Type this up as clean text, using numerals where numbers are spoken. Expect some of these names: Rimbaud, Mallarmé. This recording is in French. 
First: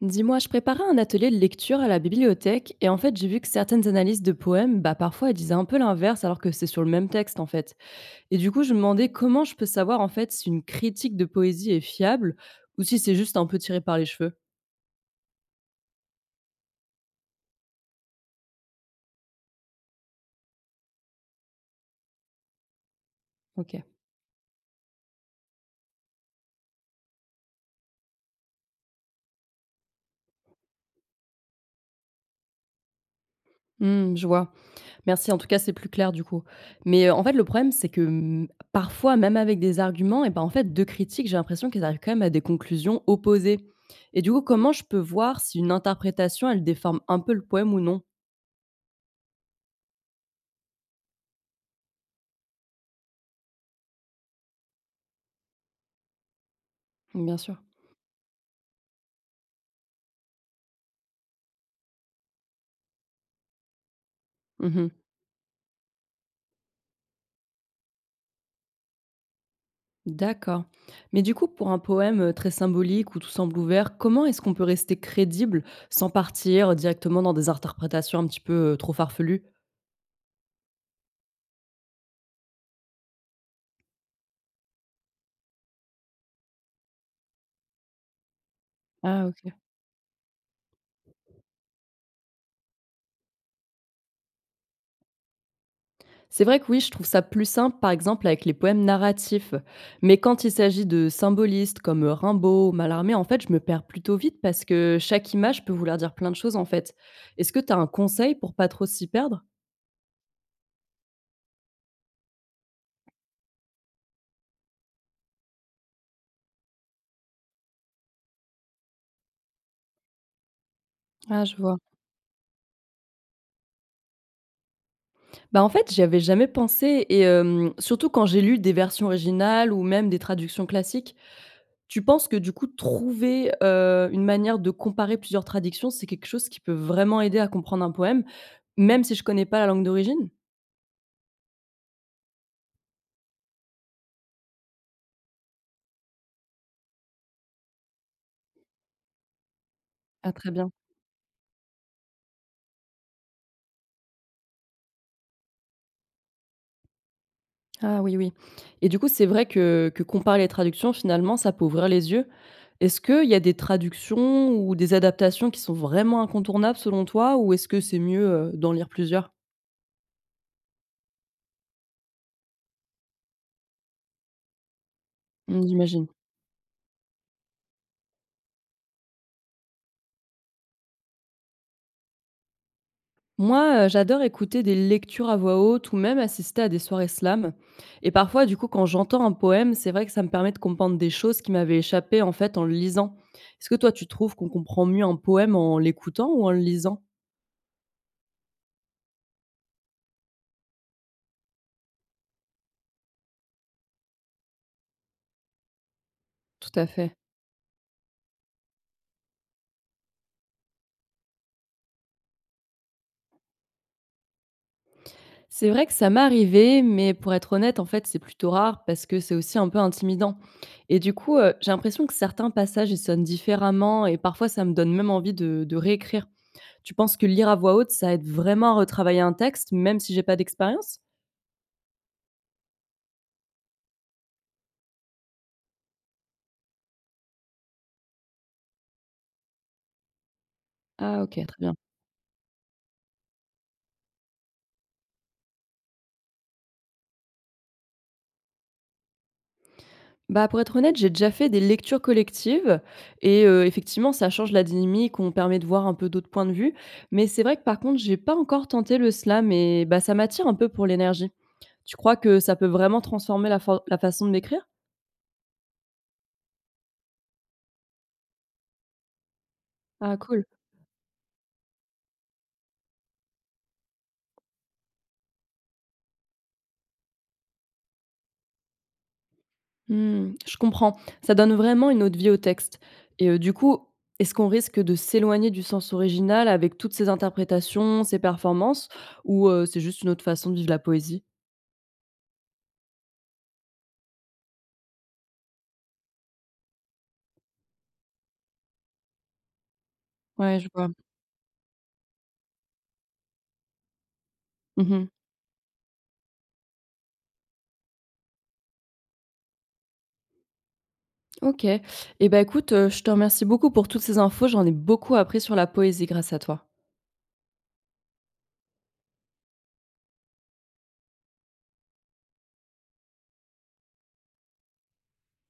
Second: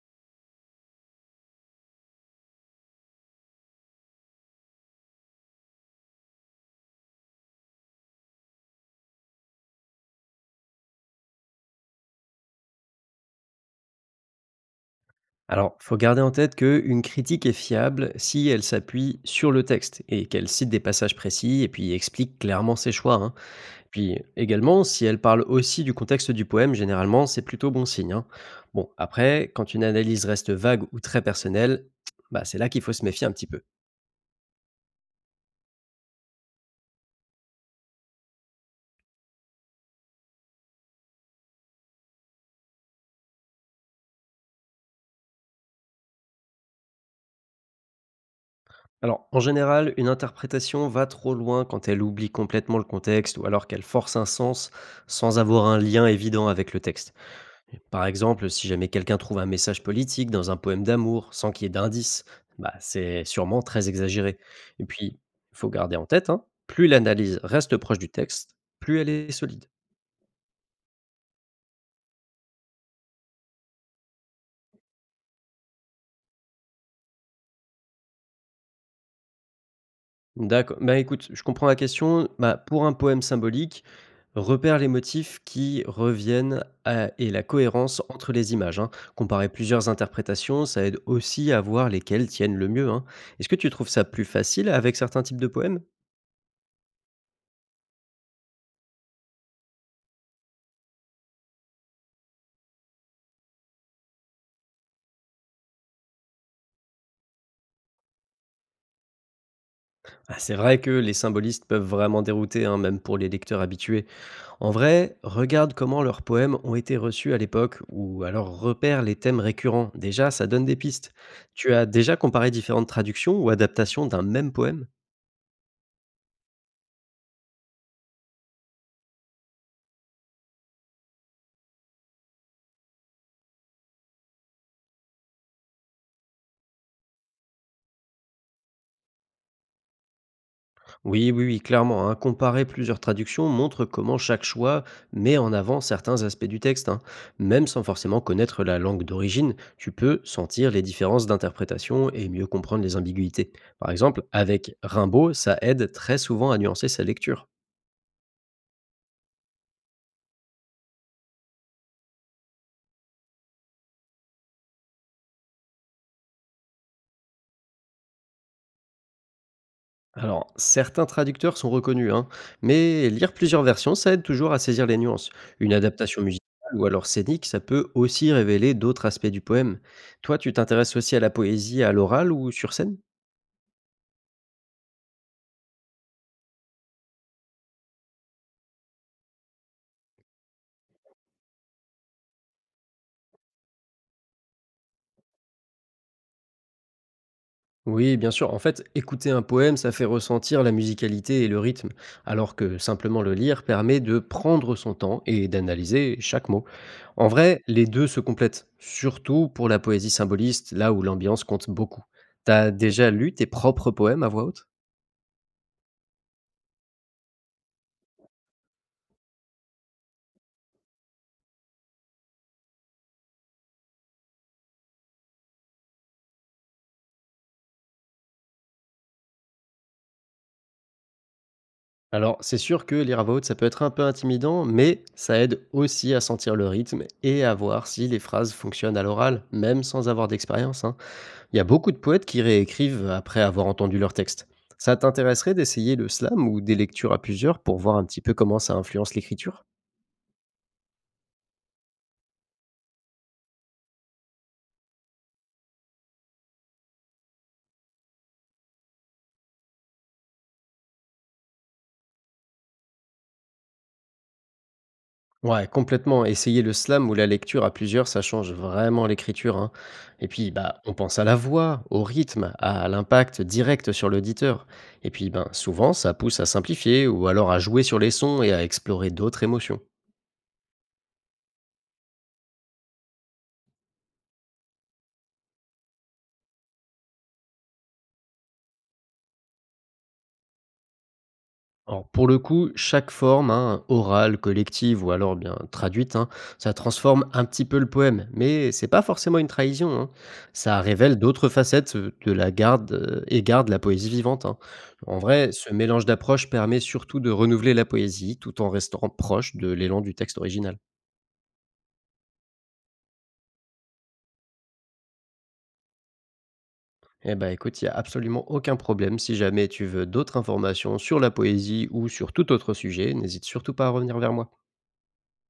Dis-moi, je préparais un atelier de lecture à la bibliothèque et en fait j'ai vu que certaines analyses de poèmes, bah parfois elles disaient un peu l'inverse alors que c'est sur le même texte en fait. Et du coup je me demandais comment je peux savoir en fait si une critique de poésie est fiable ou si c'est juste un peu tiré par les cheveux. Alors, faut garder en tête qu'une critique est fiable si elle s'appuie sur le texte et qu'elle cite des passages précis et puis explique clairement ses choix, hein. Ok. Puis également, si elle parle aussi du contexte du poème, généralement, c'est plutôt bon signe, hein. Bon, après, quand une analyse reste vague ou très personnelle, bah, c'est là qu'il faut se méfier un petit peu. Hmm, je vois. Merci, en tout cas c'est plus clair du coup. Mais en fait le problème c'est que parfois même avec des arguments, et ben en fait deux critiques j'ai l'impression qu'elles arrivent quand même à des conclusions opposées. Et du coup comment je peux voir si une interprétation elle déforme un peu le poème ou non. Alors, en général, une interprétation va trop loin quand elle oublie complètement le contexte ou alors qu'elle force un sens sans avoir un lien évident avec le texte. Bien sûr. Par exemple, si jamais quelqu'un trouve un message politique dans un poème d'amour sans qu'il y ait d'indice, bah, c'est sûrement très exagéré. Et Mmh. puis, il faut garder en tête, hein, plus l'analyse reste proche du texte, plus elle est solide. D'accord. Mais du coup, pour un poème, très symbolique où tout semble ouvert, comment est-ce qu'on peut rester crédible sans partir directement dans des interprétations un petit peu, trop farfelues? D'accord. Bah écoute, je comprends la question. Bah, pour un poème symbolique, repère les motifs qui reviennent et la cohérence entre les images, hein. Ah Comparer OK. plusieurs interprétations, ça aide aussi à voir lesquelles tiennent le mieux, hein. Est-ce que tu trouves ça plus facile avec certains types de poèmes? C'est vrai que oui, je trouve ça plus simple, par exemple, avec les poèmes narratifs. Mais quand il s'agit de symbolistes comme, Rimbaud Mallarmé, en fait, je me perds plutôt vite parce que chaque image peut vouloir dire plein de choses, en fait. Est-ce que tu as un conseil pour pas trop s'y perdre? Ah, c'est vrai que les symbolistes peuvent vraiment dérouter, hein, même pour les lecteurs habitués. En vrai, regarde comment leurs poèmes ont été reçus à l'époque, ou alors repère les thèmes récurrents. Déjà, ça donne des pistes. Ah, je Tu vois. as déjà comparé différentes traductions ou adaptations d'un même poème? Bah, en fait, j'y avais jamais pensé et surtout quand j'ai lu des versions originales ou même des traductions classiques. Tu penses que du coup trouver, une manière de comparer plusieurs traductions, c'est quelque chose qui peut vraiment aider à comprendre un poème, même si je connais pas la langue d'origine? Oui, oui, oui, clairement, hein. Comparer plusieurs traductions montre comment chaque choix met en avant certains aspects du texte, hein. Même sans forcément connaître la langue d'origine, tu peux Ah très sentir bien. les différences d'interprétation et mieux comprendre les ambiguïtés. Par exemple, avec Rimbaud, ça aide très souvent à nuancer sa lecture. Ah oui, oui, et du coup, c'est vrai que comparer les traductions finalement, ça peut ouvrir les yeux. Est-ce qu'il y a des traductions ou des adaptations qui sont vraiment incontournables selon toi? Ou est-ce que c'est mieux, d'en lire plusieurs? Alors, certains traducteurs sont reconnus, hein, mais lire plusieurs versions, ça aide toujours à saisir les nuances. Mmh, Une j'imagine. adaptation musicale ou alors scénique, ça peut aussi révéler d'autres aspects du poème. Toi, tu t'intéresses aussi à la poésie à l'oral ou sur scène? Moi, j'adore écouter des lectures à voix haute ou même assister à des soirées slam et parfois, du coup, quand j'entends un poème, c'est vrai que ça me permet de comprendre des choses qui m'avaient échappé, en fait, en le lisant. Est-ce que toi, tu trouves qu'on comprend mieux un poème en l'écoutant ou en le lisant? Oui, bien sûr. En fait, écouter un poème, ça fait ressentir la musicalité et le rythme, alors que simplement le lire permet de prendre son temps et d'analyser chaque mot. Tout à fait. En vrai, les deux se complètent, surtout pour la poésie symboliste, là où l'ambiance compte beaucoup. T'as déjà lu tes propres poèmes à voix haute? C'est vrai que ça m'est arrivé, mais pour être honnête, en fait, c'est plutôt rare parce que c'est aussi un peu intimidant et du coup, j'ai l'impression que certains passages, ils sonnent différemment et parfois ça me donne même envie de réécrire. Tu penses que lire à voix haute, ça aide vraiment à retravailler un texte, même si j'ai pas d'expérience? Alors, c'est sûr que lire à voix haute, ça peut être un peu intimidant, mais ça aide aussi à sentir le rythme et à voir si les phrases fonctionnent à l'oral, même sans avoir d'expérience, hein. Ah OK, Il très y a bien. beaucoup de poètes qui réécrivent après avoir entendu leur texte. Ça t'intéresserait d'essayer le slam ou des lectures à plusieurs pour voir un petit peu comment ça influence l'écriture? Bah, pour être honnête, j'ai déjà fait des lectures collectives et effectivement, ça change la dynamique, on permet de voir un peu d'autres points de vue. Mais c'est vrai que par contre, j'ai pas encore tenté le slam et bah, ça m'attire un peu pour l'énergie. Tu crois que ça peut vraiment transformer la façon de m'écrire? Ouais, complètement. Essayer le slam ou la lecture à plusieurs, ça change vraiment l'écriture, hein. Ah Et cool. puis, bah, on pense à la voix, au rythme, à l'impact direct sur l'auditeur. Et puis, ben, souvent, ça pousse à simplifier ou alors à jouer sur les sons et à explorer d'autres émotions. Mmh, je comprends. Ça donne vraiment une autre vie au texte et du coup, est-ce qu'on risque de s'éloigner du sens original avec toutes ces interprétations, ces performances ou c'est juste une autre façon de vivre la poésie? Alors pour le coup, chaque forme, hein, orale, collective ou alors bien traduite, hein, ça transforme un petit peu le poème, mais c'est pas forcément une trahison, hein. Ouais, je Ça vois. révèle d'autres facettes de la garde et garde la poésie vivante, hein. Mmh. En vrai, ce mélange d'approches permet surtout de renouveler la poésie tout en restant proche de l'élan du texte original. OK, et ben écoute, je te remercie beaucoup pour toutes ces infos. J'en ai beaucoup appris sur la poésie grâce à toi. Eh ben écoute, il n'y a absolument aucun problème. Si jamais tu veux d'autres informations sur la poésie ou sur tout autre sujet, n'hésite surtout pas à revenir vers moi.